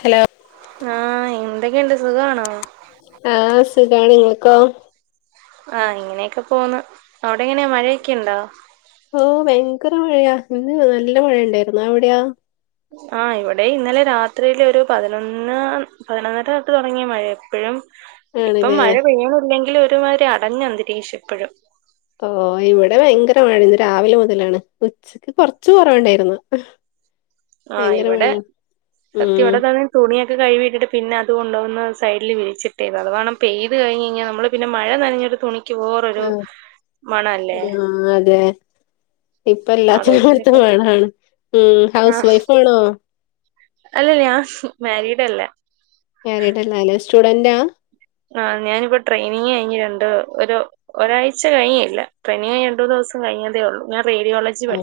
Hello ആഹ് എന്തൊക്കെണ്ട് സുഖാണോ ആഹ് സുഖാണ് ഇങ്ങക്കോ ആഹ് ഇങ്ങെനെക്കെ പോന്ന് അവ്ടെ എങ്ങനേ മഴേക്കെ ഇണ്ടോ ഓഹ് ഭയ്ങ്ക്ര മഴയാ ഇന്ന് നല്ല മഴ ഇണ്ടാര്ന്നു അവിടെയാ ആഹ് ഇവടെം ഇന്നലെ രാത്രീല് ഒര് പതിനൊന്ന് പതിനൊന്നര തൊട്ട് തൊടങ്ങിയ മഴ ഇപ്പഴും ഇപ്പം ആണല്ലേ മഴ പെയ്യ്ണില്ലെങ്കിൽ ഒരുമാരി അടഞ്ഞ അന്തരീഷം ഇപ്പഴും ഓഹ് ഇവിടെ ഭയങ്കര മഴ ന്ന് രാവിലെ മുതലാണ് ഉച്ചക്ക് കൊർച്ച് കൊറവുണ്ടേര്ന്നു. [inaudible] ആഹ് ഇവടെ സത്യവടതാണ്. തുണിയൊക്കെ കഴിവിട്ടിട്ട് പിന്നതു കൊണ്ടോന്ന് സൈഡില് വിളിച്ചിട്ടേവ അത് വണം പെയ്ത് കഴിഞ്ഞ്ഴിഞ്ഞാൽ നമ്മള്. പിന്നെ മഴ നനഞ്ഞൊരു തുണിക്ക് വേറൊരു ആഹ് മണല്ലേ? ആഹ് അതെ ഇപ്പ എല്ലാത്തിനും അതുകൊണ്ട് [unintelligible] പിന്നെ വേണാണ് ഹും ഹൗസ് ആഹ് വൈഫാണോ അല്ലല്ല ഞാ മാരിഡല്ല. മാരിഡ് അല്ല ലെ സ്റ്റുഡന്റാ? ആഹ് ഞാനിപ്പൊ ട്രെയിനിങ് കഴിഞ്ഞ് രണ്ടു ഒരു. ഒരാഴ്ച കഴിഞ്ഞില്ല ട്രെയിനിങ് കയ്ഞ്ഞ് രണ്ടു ദുവസം കയ്ഞതേ ഒള്ളൂ ഞാ റേഡിയോള അ്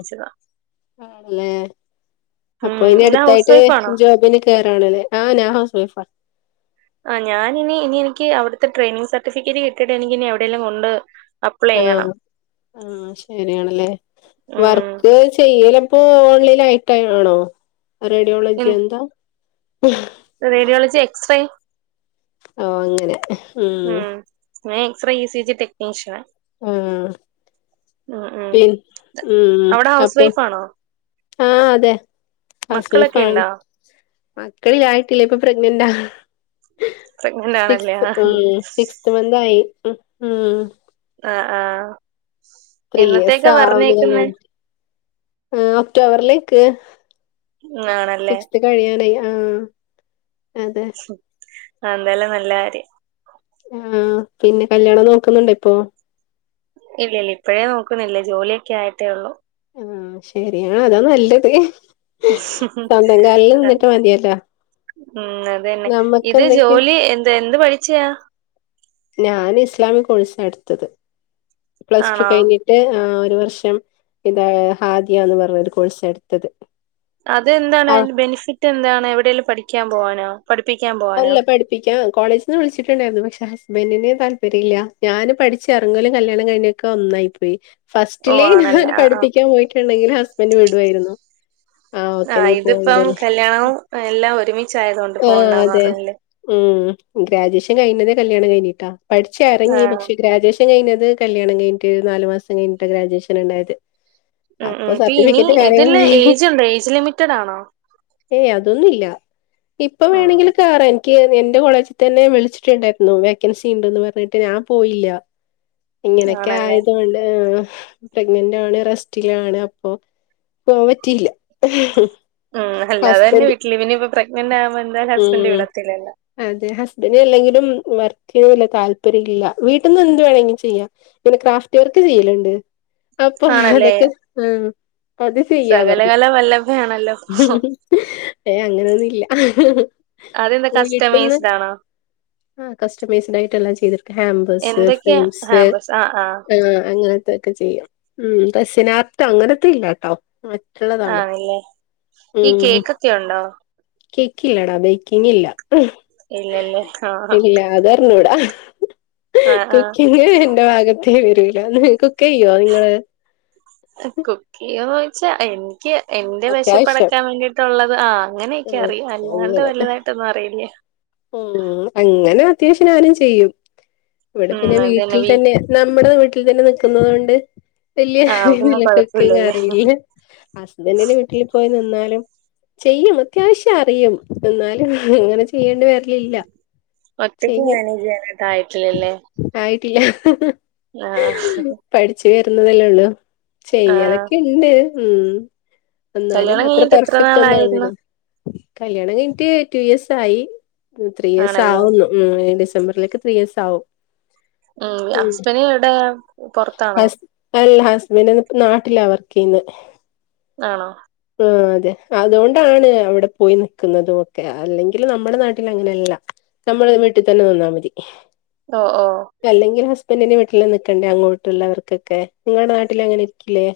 ആഹ് ന്നേ അപ്പൊ ഉം ഇനി ഇന്ന് ഹൗസ് അട്ത്തായ്ട്ട് വൈഫ് ആണോ ജോബിന്. കേറാണ്ലേ ആഹ് ഞാ ഹൗസ് വൈഫ. അ ഞാനിനി ഇനി എനിക്ക് അവിട്ത്തെ ട്രയിനിങ് സർട്ടിഫിക്കറ്റ് കിട്ടിട്ട് എനിക്കിനി അവിടെലും ഉണ്ട്. ആഹ് ആഹ് ശരിയാണല്ലേ ഉം വർക്ക് ചെയ്യല് ഇപ്പോ ഓൺലൈൻ ആയിട്ട് തന്നേ ആണോ റേഡിയോളജി ഉം എന്താ റേഡിയോളജി എക്സ്റേ ഓ അങ്ങനെ ഉം. മേ x ray E C G technician. ആഹ്. ഉം പി ഉം അവിടെ ഹൗസ് അപ്പൊ വൈഫ് ആണോ ആഹ് അതെ. ഹൗസ് വൈഫ് മക്കളൊക്കെ ആണ് ഉണ്ടോ? മക്കളിലായിട്ടില്ല ഇപ്പ പ്രഗ്നന്റ. പ്രഗ്നന്റ് ആണല്ലേ സിക്സ് ആഹ് ഉം സിക്സ്ത് മന്ത്‌ ആയി ഹ ഹാ. ആഹ ആഹ. ത്രീ യിയെസ് ആവുന്നു കല്യാണം ആ ഒക്ടോബറിലേക്ക് ഉം ആണല്ലേ. കഴിയാനയി ആഹ് അതെ. ആഹ് അല്ലേലും നല്ല കാര്യം ആഹ് പിന്നെ കല്യാണം നോക്കുന്നുണ്ട ഇപ്പൊ? ഇല്ലില്ല ഇപ്പോഴേ നോക്കുന്നില്ലേ ജോലിയൊക്കെ ആയിട്ടേ ഉള്ളൂ. ആഹ ശരിയാണ് അതാ നല്ലത് സ്വന്തം കാലിൽ നിന്നിട്ട് മതിയല്ലോ. ഉം അത തന്നെ നമ്മക്ക് ഇത് എന്തെങ്കിലും ജോലി എന്താ എന്ത് പഠിച്ചയാ? ഞാൻ ഇസ്ലാമി കോഴ്സ് എടുത്തത് പ്ലസ് ടു ആണോ? കഴിഞ്ഞ ട്ട് ഒരു വർഷം എന്താ ഹാദിയന്ന് പറഞ്ഞ ഒരു കോഴ്സാഎടുത്തത്. അതെന്താണ് അതിന്റെ ബെനിഫിറ്റ് എന്താണ് എവിടെേങ്കലും പഠിക്കാൻ പോവാനോ പഠിപ്പിക്കാൻ പോവാനോ. അല്ല പഠിപ്പിക്കാൻ കോളേജിൽ നിന്ന് വിളിച്ചിട്ടുണ്ടായിരുന്നു പക്ഷെ ഹസ്‌ബൻഡനെ താല്പര്യല്ല ഞാന് പഠിച്ച് എറങ്ങോലും കല്യാണം കഴിഞ്ഞ ഒന്നായി പോയി ഓ ഫസ്റ്റിലേ ആണല്ലേ ഞൻ ആഹ് ആഹ്. പഠിപ്പിക്കാൻ പോയിട്ടുണ്ടെങ്കിൽ ഹസ്ബൻഡ് വിടുയിരുന്നു. ആ ഇതിപ്പം കല്യാണവും എല്ലാം ഒരുമി ആഹ് അതെ ഉം ഗ്രാജുവേഷൻ കഴിഞ്ഞതേ കല്യാണം കഴിഞ്ഞിട്ടാ. പഠിച്ച ഇറങ്ങി ആഹ് പക്ഷെ ഗ്രാജുവേഷൻ കഴിഞ്ഞത് കല്യാണം കഴിഞ്ഞിട്ട് നാല് മാസം കഴിഞ്ഞിട്ട് ഗ്രാജുവേഷൻ ഉണ്ടായത്. ഉം അപ്പൊ ഉം ഇ ഇനി സർട്ടിഫിക്കറ്റ് ഇതില് കാര്യങ്ങളായി ഏജ്ണ്ടോ ഏജ് ലിമിറ്റഡ് ആണോ? ഏയ് അതൊന്നുംല്ല ഇപ്പൊ ഉം വേണെങ്കിൽ കേയറാ എനിക്ക് എന്റെ കോളേജിൽ തന്നെ വിളിച്ചിട്ടുണ്ടായിരുന്നു വേക്കൻസി ഉണ്ടന്ന് പറഞ്ഞിട്ട് ഞാൻ പോയില്ല. ഇങ്ങനെയൊക്കെ ആണല്ലേ? ആയതുകൊണ്ട് ആ പ്രഗ്നന്റ് ആണ് റെസ്റ്റിലാണ് അപ്പൊ പോവാാൻ പറ്റിയില്ല. ഉം അല്ലാതെ തന്നെ ഹസ്ബൻഡ് വിട്ടില്ല പിന്ന ഇപ്പ പ്രഗ്നന്റ് ആവുമ്പോ എന്തായാലും ഹസ്ബൻഡറ് ഉം വിടത്തില്ലല്ലോ. അതെ ഹസ്ബൻഡ അല്ലെങ്കിലും വർക്ക് ചെയ്യുന്നല്ല താല്പര്യം ഇല്ല വീട്ടിൽന്നന്ന് എന്ത് വേണമെങ്കിലും ചെയ്യാം. ഇങ്ങനെ ക്രാഫ്റ്റ് വർക്ക് ചെയ്യലുണ്ട് അപ്പൊ ആണല്ലേ അതൊക്കെ ആഹ് അത് ചെയ്യാ പറഞ്ഞു. സകലകല വല്ലഭയാണല്ലോ ഹ ഹു ഏയ് അങ്ങനെ ഒന്നും ഇ ഹ അതെന്താ ഹ് കസ്റ്റമൈസ്ഡ് ആണോ വീട്ടിൽന്ന് ആഹ കസ്റ്റമൈസഡ ആയിട്ട് ചെയ്തടക്കും ഹേമ്പർസ് എന്തൊക്കെയാ ഫ്രെയിംസ് ഹാമ്പസ് ആ ആ ആഹ് അങ്ങനത്തെൊക്കെ ചെയ്യും ഉം റെസിൻആർട് അങ്ങനത്തെ ഇല്ലാട്ടോ. മറ്റുള്ളതാണ് ആണല്ലേ ഈ ഉം. [unintelligible] ഉണ്ടോ? കേക്കില്ലാടാ ബേക്കിംഗ്ഇല്ല ഇല്ലല്ലേ ആ ഇല്ല അതറിഞ്ഞൂടാ ഹ് ആ ആ കുക്കിങ് എന്റെ ഭാഗത്തേ വരൂല കുക്ക് ചെയ്യോ നിങ്ങള്. കുക്കിന്ന് ചോദച്ചാ എനിക്ക് എന്റെ അത്യാവശ്യം വിശപ്പെടക്കാൻ വേണ്ടിട്ട് ള്ളത് ആ അങ്ങനെയൊക്കെ ഉം അറിയാം അല്ലാണ്ട് അങ്ങനെ വലുതായിട്ടൊന്നും അറിയില്ല. ഉം അങ്ങനെ അത്യാവശ്യം ഞാനും ചെയ്യും ഇവിടെ ഉം പിന്നെ അതന്നെ വീട്ടിൽ വി തന്നെ നമ്മുടെ വീട്ടിൽ തന്നെ നിക്കുന്നുന്നത് കൊണ്ട് ആ പിന്നെ വലിയീതില്ല കുക്കിംഗ് കൊഴപ്പില്ലല്ലേ അറിയില്ല. ഹസ്ബൻറിന്റെ വീട്ടിൽ പോയി നിന്നാലും ചെയ്യും അത്യാവശ്യം അറിയും എന്നാലും അങ്ങനെ ചെയ്യേണ്ടി വരലില്ല. ഒറ്റയ്ക്ക് ചെയ്യും മാനേജ് ചെയ്യാനായിട്ട് ആയിട്ടില്ലല്ലേ. ആയിട്ടില്ല ഹ ഹേ. ആഹ് പഠിച്ചവരുന്നതല്ലേ ഉള്ളൂ ആ ചെയ്യലൊക്കെ ഉണ്ട് ഉം എന്നാലും കല്യാണം അത്ര കഴിഞ്ഞിട്ട് എത്ര പെർഫെക്റ്റ് ഒന്നാണില്ല. നാളായിരുന്നു കല്യാണം കഴിഞ്ഞിട്ട് ടു ഇയേർസ് ആയി ത്രീ ഇയേർസ് ആണല്ലോ ആവുന്നു. ഉം ഡിസംബറിലേക്ക് ത്രീയേഴ്സ് ആവും. ആഹ് ഉം ഹസ്ബന് എവിടെ പൊർത്താണോ? ഹസ് അല്ല ഹസ്ബൻഡ് നാട്ടിലാ വർക്കയ്യ്ന്നേ. ആണോ? ആ അതെ അതൊണ്ടാണ് അവിടെ പോയി ന്ന്ക്ക്ന്നൊത് ഒക്കെ അല്ലെങ്കിൽ നമ്മുടെ നാട്ടിൽ അങ്ങനെല്ല. നമ്മള് വീട്ട് തന്നെ നിന്നാ മതി. ഓ ഓ എല്ലെങ്കിൽ ഹസ്ബൻഡറിന്റെ വീട്ട്ലാ നിക്കണ്ടേ അങ്ങോട്ടുള്ളവർക്കൊക്കെ. നിങ്ങടെ നാട്ടിൽ അങ്ങനെ ഇരിക്കില്ലേ?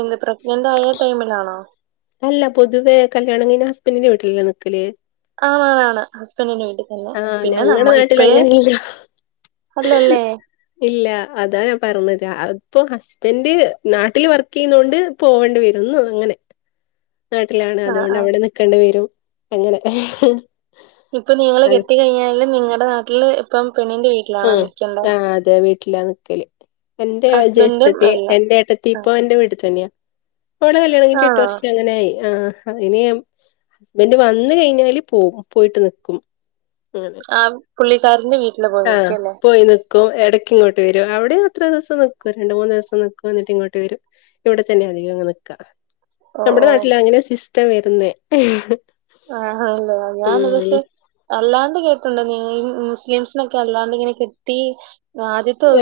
എന്ത് പ്രഗ്നന്റ് ആയ ടൈമിലാണോ? അല്ല പൊതുവെ കല്യാണം കഴിഞ്ഞ ഹസ്ബൻഡറിന്റെ വീട്ട്ലല്ലേ നിക്കല്. ആണാണാണ് ഹസ്ബൻറിന്റെ വീട്ട്ൽ. ഹെലോ ആഹ് പിന്നെ ഞങ്ങടെ നമ്മൾ നാട്ടിൽ ഇപ്പഴേ അങ്ങനെയില്ല അല്ലല്ലേ ഇല്ല അതാ ഞാൻ പറഞ്ഞത് അപ്പോ എന്റെ നാട്ട്ല് വർക്ക്യ്യുന്നോണ്ട് പോകേണ്ടി വരുന്നു അങ്ങനെ. നാട്ടിലാണ് ആ അതുകൊണ്ട് ആ അവിടെ നിക്കണ്ടി വരും അങ്ങനെ. ഇപ്പൊ നിങ്ങള് അത് കെട്ടി കഴിഞ്ഞാല് നിങ്ങടെ നാട്ട്ല് ഇപ്പം പെണ്ണിന്റെ വീ ഉം ആ അതെ വീട്ടിലാ നിക്കല്. എന്റെ ഹസ്ബൻഡും ജേഷ്ഠത്തി അല്ല എന്റെ ഏട്ടത്തി ആ ഇപ്പൊ എന്റെ വീട്ട്ത്തന്യ. ഓളെ കല്യാണ കഴിഞ്ഞി എട്ട് ആണോ വർഷം ആകാനായി ആഹ്. അ [unintelligible] വന്ന് കഴിഞ്ഞാല് പോകും പോയിട്ട് നിക്കും അങ്ങനെ. ആ പുള്ളിക്കാരൻ്റെ വീ ആഹ് പോയിന് പ്പോ എടയ്ക്ക് ഇങ്ങോട്ട് വരും അവിടെ അത്ര ദിവസ ന്ന്ക്കും രണ്ട്, മൂന്ന് ദിവസം ന്ന്ക്കും എന്നിട്ട് ഇങ്ങോട്ട് വരും. ഇവിടെ തന്നെയ അതികം അങ്ങ് ന്ന്ക്ക ഓ നമ്മുടെ ഓ നാട്ടിൽ അങ്ങനെ സിസ്റ്റം വരുന്നേ. ആഹ് ഹ് [unintelligible] ഉം ഞാൻ ഒരുസം. അല്ലാണ്ട് കേക്കുണ്ട് [unintelligible] മുസ്ലിംസിനൊക്കെ അല്ലാണ്ട് ഇങ്ങനെ കിട്ടി.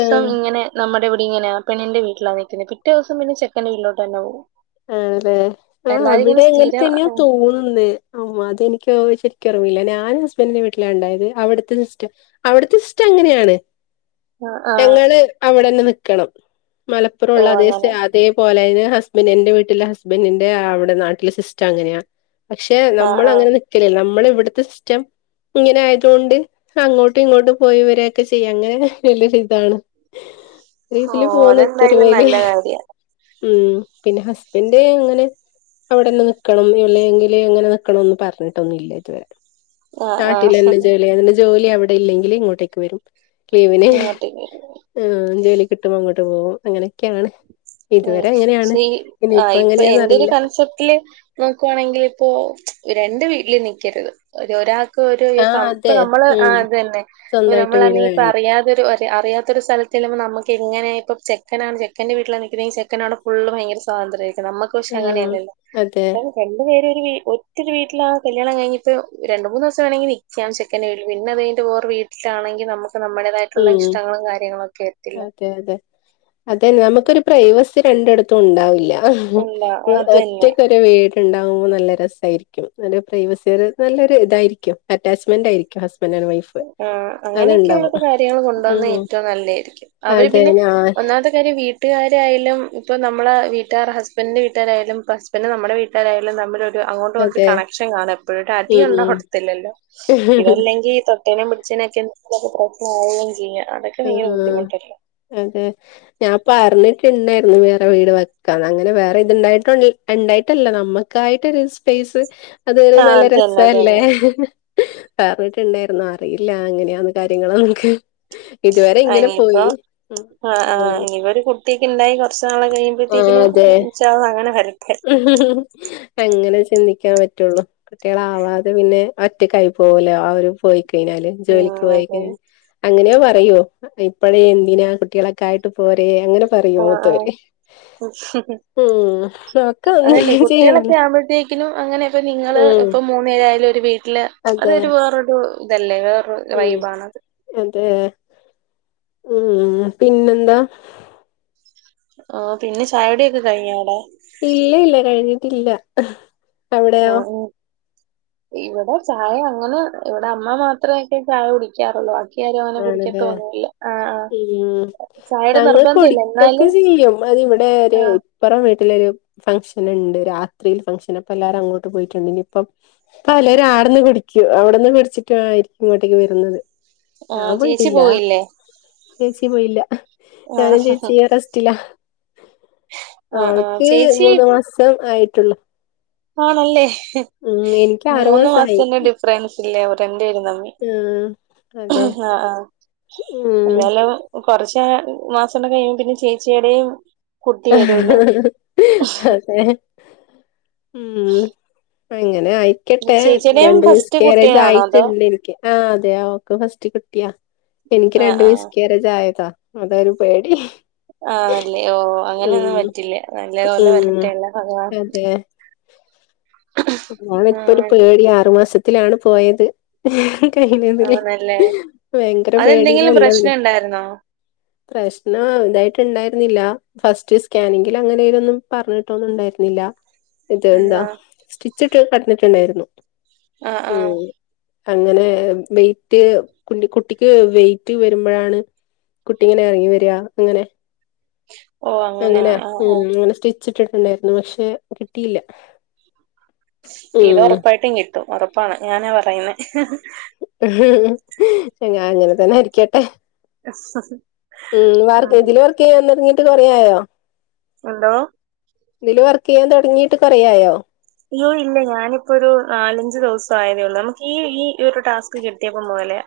ആഹ് ഇങ്ങനെ. നമ്മുടെ ഇവിടെ ഇങ്ങനെയ പെണ്ണിന്റെ വീട്ടിലാ നിൽക്കുന്നത്. പിറ്റേ ദിവസം പിന്നെ ചെക്കന്റെ വീട്ടിലോട്ട് തന്നെ പോകും. ആഹ് തെ എല്ലാരും ഇങ്ങനെ അവിടെ അങ്ങനെ സ്ഥിരം തന്നെയാ ആ തോന്നുന്നേ. ഓ അതെനിക്ക് ശരിക്ക ഓർമ്മല്ല്യ ഞാൻ ഹസ്ബൻഡിന്റെ വീട്ട്ലാ ഇണ്ടായത് അവിടുത്തെ സിസ്റ്റ അവ്ട്ത്തെ സ്റ്റം അങ്ങനെയാണ്. ആ ആ, ഞങ്ങള് അവിടെന്നെ ന്ന്ക്കണം ഓ മലപ്പുറള്ള അതേ അങ്ങനെ സാ അതേ പോലെന് ഹസ്ബൻഡ് എന്റെ വീട്ട്ലെ ഹസ്ബൻഡിന്റെ അവ്ടെ നാട്ടിലെ സിസ്റ്റം അങ്ങനെയാ. പക്ഷെ ആ നമ്മൾ ആ അങ്ങനെ നിക്കല് നമ്മൾ ഇവ്ട്ത്തെ സിസ്റ്റം. ഇങ്ങനെ ആയത് കൊണ്ട് അങ്ങോട്ടും ഇങ്ങോട്ടും പോയിവരൊക്കെ ചെയ്യാം അങ്ങനെ വല്ലൊരു ഇതാണ്. ഓ ഇതില് അതെന്തായാലും പോന്നത്തരുമേല് നല്ല കാര്യ ഉം പിന്നെ ഹസ്ബൻഡ് ഇങ്ങനെ. അവിടെന്നെ ന്ന്ക്കണം ഇല്ലങ്കിൽ അങ്ങനെ ന്ന്ക്കണംന്ന് പറഞ്ഞിട്ടൊന്നും ഇല്ല ഇതുവരെ. ആ ആ നാട്ടിലെന്നെ ജോലി അതിന്റെ ജോലി അവിടെ ഇല്ലെങ്കിൽ ഇങ്ങോട്ടേക്ക് വരും. ലീവിന് അങ്ങോട്ടേക്ക് ഹ് ജോലി കിട്ടുമ്പോൾ അങ്ങോട്ട് പോകും അങ്ങനെക്കെയാണ്. ഉം ഇതുവരെ ഇങ്ങനെയാണ്. പക്ഷേ ആ ഇപ്പൊ എന്റെ ഒരു കൺസെപ്റ്റ്ല് നോക്കുവാണെങ്കിൽ ഇപ്പോ രണ്ട് വീട്ടില് നിക്കരുത്. ഒരോ ഒരാ രു ആഹ് സം പ്പം അതെ നമ്മള് ആ ഉം തന്നെ സ്വന്തായിട്ട് വീട് നമ്മളെർഞ്ഞ് വേണം അറിയാതെരു അറിയാത്ത ഒരു സ്ഥലത്തി നമുക്ക് എങ്ങനെ ഇപ്പൊ ചെക്കനാണ് ചെക്കന്റെ വീട്ട്ലാ നി പിന്നെ ചെക്കനോടെ ഫുള്ള് ഭയങ്കര സ്വാതന്ത്രായിരിക്കും. നമ്മക്ക് പക്ഷെ ആഹ് അങ്ങനെയല്ലല്ലേ. അതെ രണ്ട് പേര് ഒരു വീ ഒറ്റ ഒരു വീട്ടിലാ കല്യാണം കഴ്ഞ്ഞിട്ട് രണ്ട്, മൂന്ന് ദിവസം വേണമെങ്കിൽ നിക്കാം ശെ പിന്നെ അത് കഴിഞ്ഞിട്ട് വേർ വീട്ടിലാണെങ്കിൽ നമുക്ക് നമ്മുടേതായിട്ടുള്ള ഉം ഇഷ്ടങ്ങളും കാര്യങ്ങളും ഒക്കെ എത്തില്ല. അതന്നെ നമുക്കൊരു പ്രൈവസി രണ്ട്ട്ത്തും ഉണ്ടാവില്ല ഇല്ല അത് തന്നെ ഒറ്റക്ക് ഒ ഒര് വീട്ണ്ടാകുമ്പോ നല്ല രസമായിരിക്കും ഒരു പ്രൈവസിയൊരു നല്ലൊരു ഇതായിരിക്കും അറ്റാച്ച്മെന്റായിരിക്കും ഹസ്ബൻഡ് ആൻ്റ് വൈഫ്‌. ആ അങ്ങനെയൊക്കെ ഉള്ള കാര്യങ്ങൾ കൊണ്ടോന്ന ഉം ഏറ്റവും നല്ലായിരിക്കും അവര് അതെ പിന്നെ ഞാൻ ഒന്നാ അതെക്കെരു വീട്ടുകാരയാലും ഇപ്പ നമ്മള വീട്ടാർ ഹസ്ബൻഡ്ന്റെ വീട്ടാരായാലും [unintelligible] പിന്നെ നമ്മുടെ വീട്ടാരായാലും തമ്മിൽ ഒരു അങ്ങോട്ടുംഇങ്ങോട്ടും അതെ കണക്ഷൻ കാണും എപ്പോഴും ഒരു അടി ഉം ഉണ്ടവത്തില്ലല്ലോ ഉം ഇതല്ലെങ്കിൽ. തൊട്ടേനും പിടിചേനൊക്കെ എന്തെകിലും പ്രശ്ന ആവുകയും ചെയ്യും ആഹ അതെ ഞാൻ പറഞ്ഞിട്ടുണ്ടായിരുന്നു വേറെ വീട് വെക്കാന്ന് അങ്ങനെ വേറെ ഇത്ണ്ടായിട്ടുണ്ട് ഉണ്ടായിട്ടല്ല നമുക്കായിട്ടൊരു സ്പേസ് അത് ഒരു ആഹ് നല്ല അതന്നെ രസല്ലേ അതന്നെ പററിഞ്ഞിട്ടുണ്ടായിരുന്നു അറിയില്ല എങ്ങനെയാന്ന് കാര്യങ്ങള് നമുക്ക് ഇതുവരെ ഇങ്ങനെ പോയി ഉം ആ് ആ് ഉം ഇനിപ്പൊ ഒരു കുട്ടിയൊക്കെ ഉണ്ടായി കുറച്ചു നാള് കഴിയുമ്പോഴത്തേക്കിനും അങ്ങനെ വരട്ടെ ഉം ഉം ഹും അങ്ങനെ ചിന്തിക്കാൻ പറ്റുള്ളൂ കുട്ടികളാവാതെ പിന്നെ ഒറ്റക്കായി പോവൂലേ ആ ഒരു പോയി കഴിഞ്ഞാല് ഉം ജോലിക്ക് അതാണ് പോയിക്കഴിഞ്ഞ ഇങ്ങനെയോ പറയോ ഇപ്പഴേ എന്തിനാ കുട്ടികളൊക്കായിട്ട് പോരെ അങ്ങനെ പറയും ആഹ് ആഹ് മൂത്തോര് ഉം ഒക്കെ അങ്ങനെ ചെയ്യാണ്ലേ ത്തിനും അങ്ങനെ ഇപ്പം നിങ്ങള് ഇപ്പം മൂന്ന്പേരായാലും ഒര് വീട്ട്ല് അത് അതെ ഒരു വേറൊരു ഇതല്ലേ വേറൊറ് ഉം വൈബാണത് അതെ ഉം പിന്നെന്താ ആഹ് പിന്നെ ചായുടിയൊക്കെ കഴിഞ്ഞോടാ ഇല്ല ഇല്ല കഴിഞ്ഞിട്ടില്ലാ ആന്ന് ഇവടെ ചായ അങ്ങനെ ഇവടെ അമ്മ മാത്രൊക്കെയേ ചായ കുടിക്കാറോള്ളൂ അ ും അങ്ങനെ ആണല്ലേ കുടിക്കത്തോന്നില്ല ആ ഉം ചായയുടെ ഞങ്ങൾ നിർബന്ധ ഇല്ല എന്നാലും [unintelligible] ചെയ്യും അതിവിടെ ഒരു ആഹ് ഇപ്പറം വീട്ടിലരു ഫംഗ്ഷന്ണ്ട് രാത്രി ഫംഗ്ഷൻ ഇപ്പ എല്ലാരും അങ്ങോട്ട് പോയിട്ടുണ്ട് ഇനിയിപ്പം അപ്പ പലരും ആട്ന്ന് കുടിക്കും അവിടുന്ന് കുടിച്ചിട്ടായിരിക്കും ഇങ്ങോട്ടേക്ക് വരുന്നത് ആഹ ഞാൻ ചേച്ചി പോയിട്ടില്ല പോയില്ലേ ചേച്ചി പോയില്ല ഞാനും ആഹ് ചേച്ചിയും റസ്റ്റില്ല ആഹ് ആഹ് അവൾക്ക് ചേച്ചി മൂന്ന് മാസം ആയിട്ടുള്ളൂ ആണല്ലേ എനിക്ക് ആറു മൂന്ന് മാസായി മാസത്തിന്റെ ഡിഫറൻസ് ഇല്ലേ അവരണ്ട്പേരും തമ്മി ഉം അതെ ആഹ ആഹ ഉം എന്നാലും കൊറച്ച് മാസംണ്ട കഴിയുമ്പ പിന്നെ ചേച്ചിയുടെയും കുട്ടി വരോല്ലോ അതെ ഉം അങ്ങനെ ആയി [unintelligible] ചേച്ചിയുടെയും രണ്ടു ഫസ്റ്റ് മിസ്കാരേജ് കുട്ടിയാണോ അതോ ആയിട്ടിട്ട് എനിക്ക് ആ അതെയ ഓക്ക ഫസ്റ്റ് കുട്ടിയാ എനിക്ക് ആഹ് രണ്ട ആഹ് മിസ്കിയാരെ ചായതാ അതൊരു പേടി ആഹ് നല്ല ഓ അങ്ങനെയൊന്നും ഉം പറ്റില്ല നല്ല പോലെ ഉം വരട്ടെല്ല ഭഗവാൻ ന്നാലും ഇപ്പോരു ആഹ് പേടി ആറു മാസത്തിലാണ് പോയത് വേം കഴിഞ്ഞതിലേയ് ആണല്ലേ ഭയങ്കര പേടില്ല അതെന്തെങ്കിലും പ്രശ്നം ഉള്ളതെന്നെ ഉണ്ടായിരുന്നോ പ്രശ്നം അതായിട്ട്ണ്ടായിരുന്നില്ല ഫസ്റ്റ് സ്കാനിങ്ങിലങ്ങെനേനൊന്നും പർഞ്ഞിട്ടൊന്നുണ്ടായ്ര്ന്നില്ല ഇത് ന്താ ആഹ് ചിട്ട കടന്നിട്ടുണ്ടായിരുന്നു ആഹ് ഉം ആഹ് അങ്ങനെ വെറ്റ് കു കുട്ടിക്ക് വെറ്റ് വരുമ്പോഴാണ് കുട്ടികൾങ്ങനെ ഇറങ്ങി വരിക ങ്ങനെ ഓഹ് അങ്ങനെ അങ്ങന അങ്ങനെ ആഹ് ഉം ആഹ് അങ്ങനെ സ്റ്റിച്ച ഇട്ടിട്ടുണ്ടായിരുന്നു പക്ഷെ കിട്ടില്ല ഇത് ഉറപ്പായിട്ടും കിട്ടും ഉറപ്പാണ് ഞാനാ പറയുന്നെ ങ്ങാ അങ്ങനെ തന്നെ ര്ക്കട്ടെ [unintelligible] ഉം വർക്ക തില് വർക്കെയാൻ തോട്ങ്ങിട്ട് കൊറയായോ എന്തോ ഇല് വർക്ക് ചെയ്യാൻ തുടങ്ങിയിട്ട് കുറയായോ അയ്യോ ഇല്ല ഞാനിപ്പൊരു നാലഞ്ചു ദിവസം ആയതേ ഉള്ളൂ നമുക്ക് ഈ ഈ ഒരു ടാസ്ക് കിട്ടയപ്പം മുതല്ലേ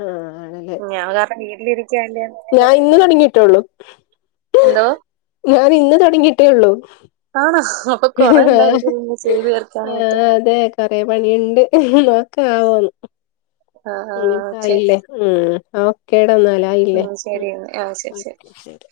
ആഹ് ആണല്ലേ ഞാൻ ഒരാസം വീട്ടിലിരിക്കല്ലെ ഞാൻ ഇന്ന് തുടങ്ങിട്ടള്ളു എന്തോ ഞാന് ഇന്ന് തുടങ്ങിയിട്ടേ ഉള്ളു ആണോ അപ്പൊ കൊറേ ഉണ്ടായിരിക്കുല്ലോ ചെയ്തുതീരാൻ ആഹ് അതെ കൊറെ പണിയുണ്ട് നോക്കാവോന്ന് ആ ആ ഉം ഓക്കെ. അയില്ലേ ഉം ഓക്കെ ടാ ന്നാല് ആയില്ലേ ഉം ശരി എന്നാ. ആ ശരി ശരി. ഓകെ ശെരി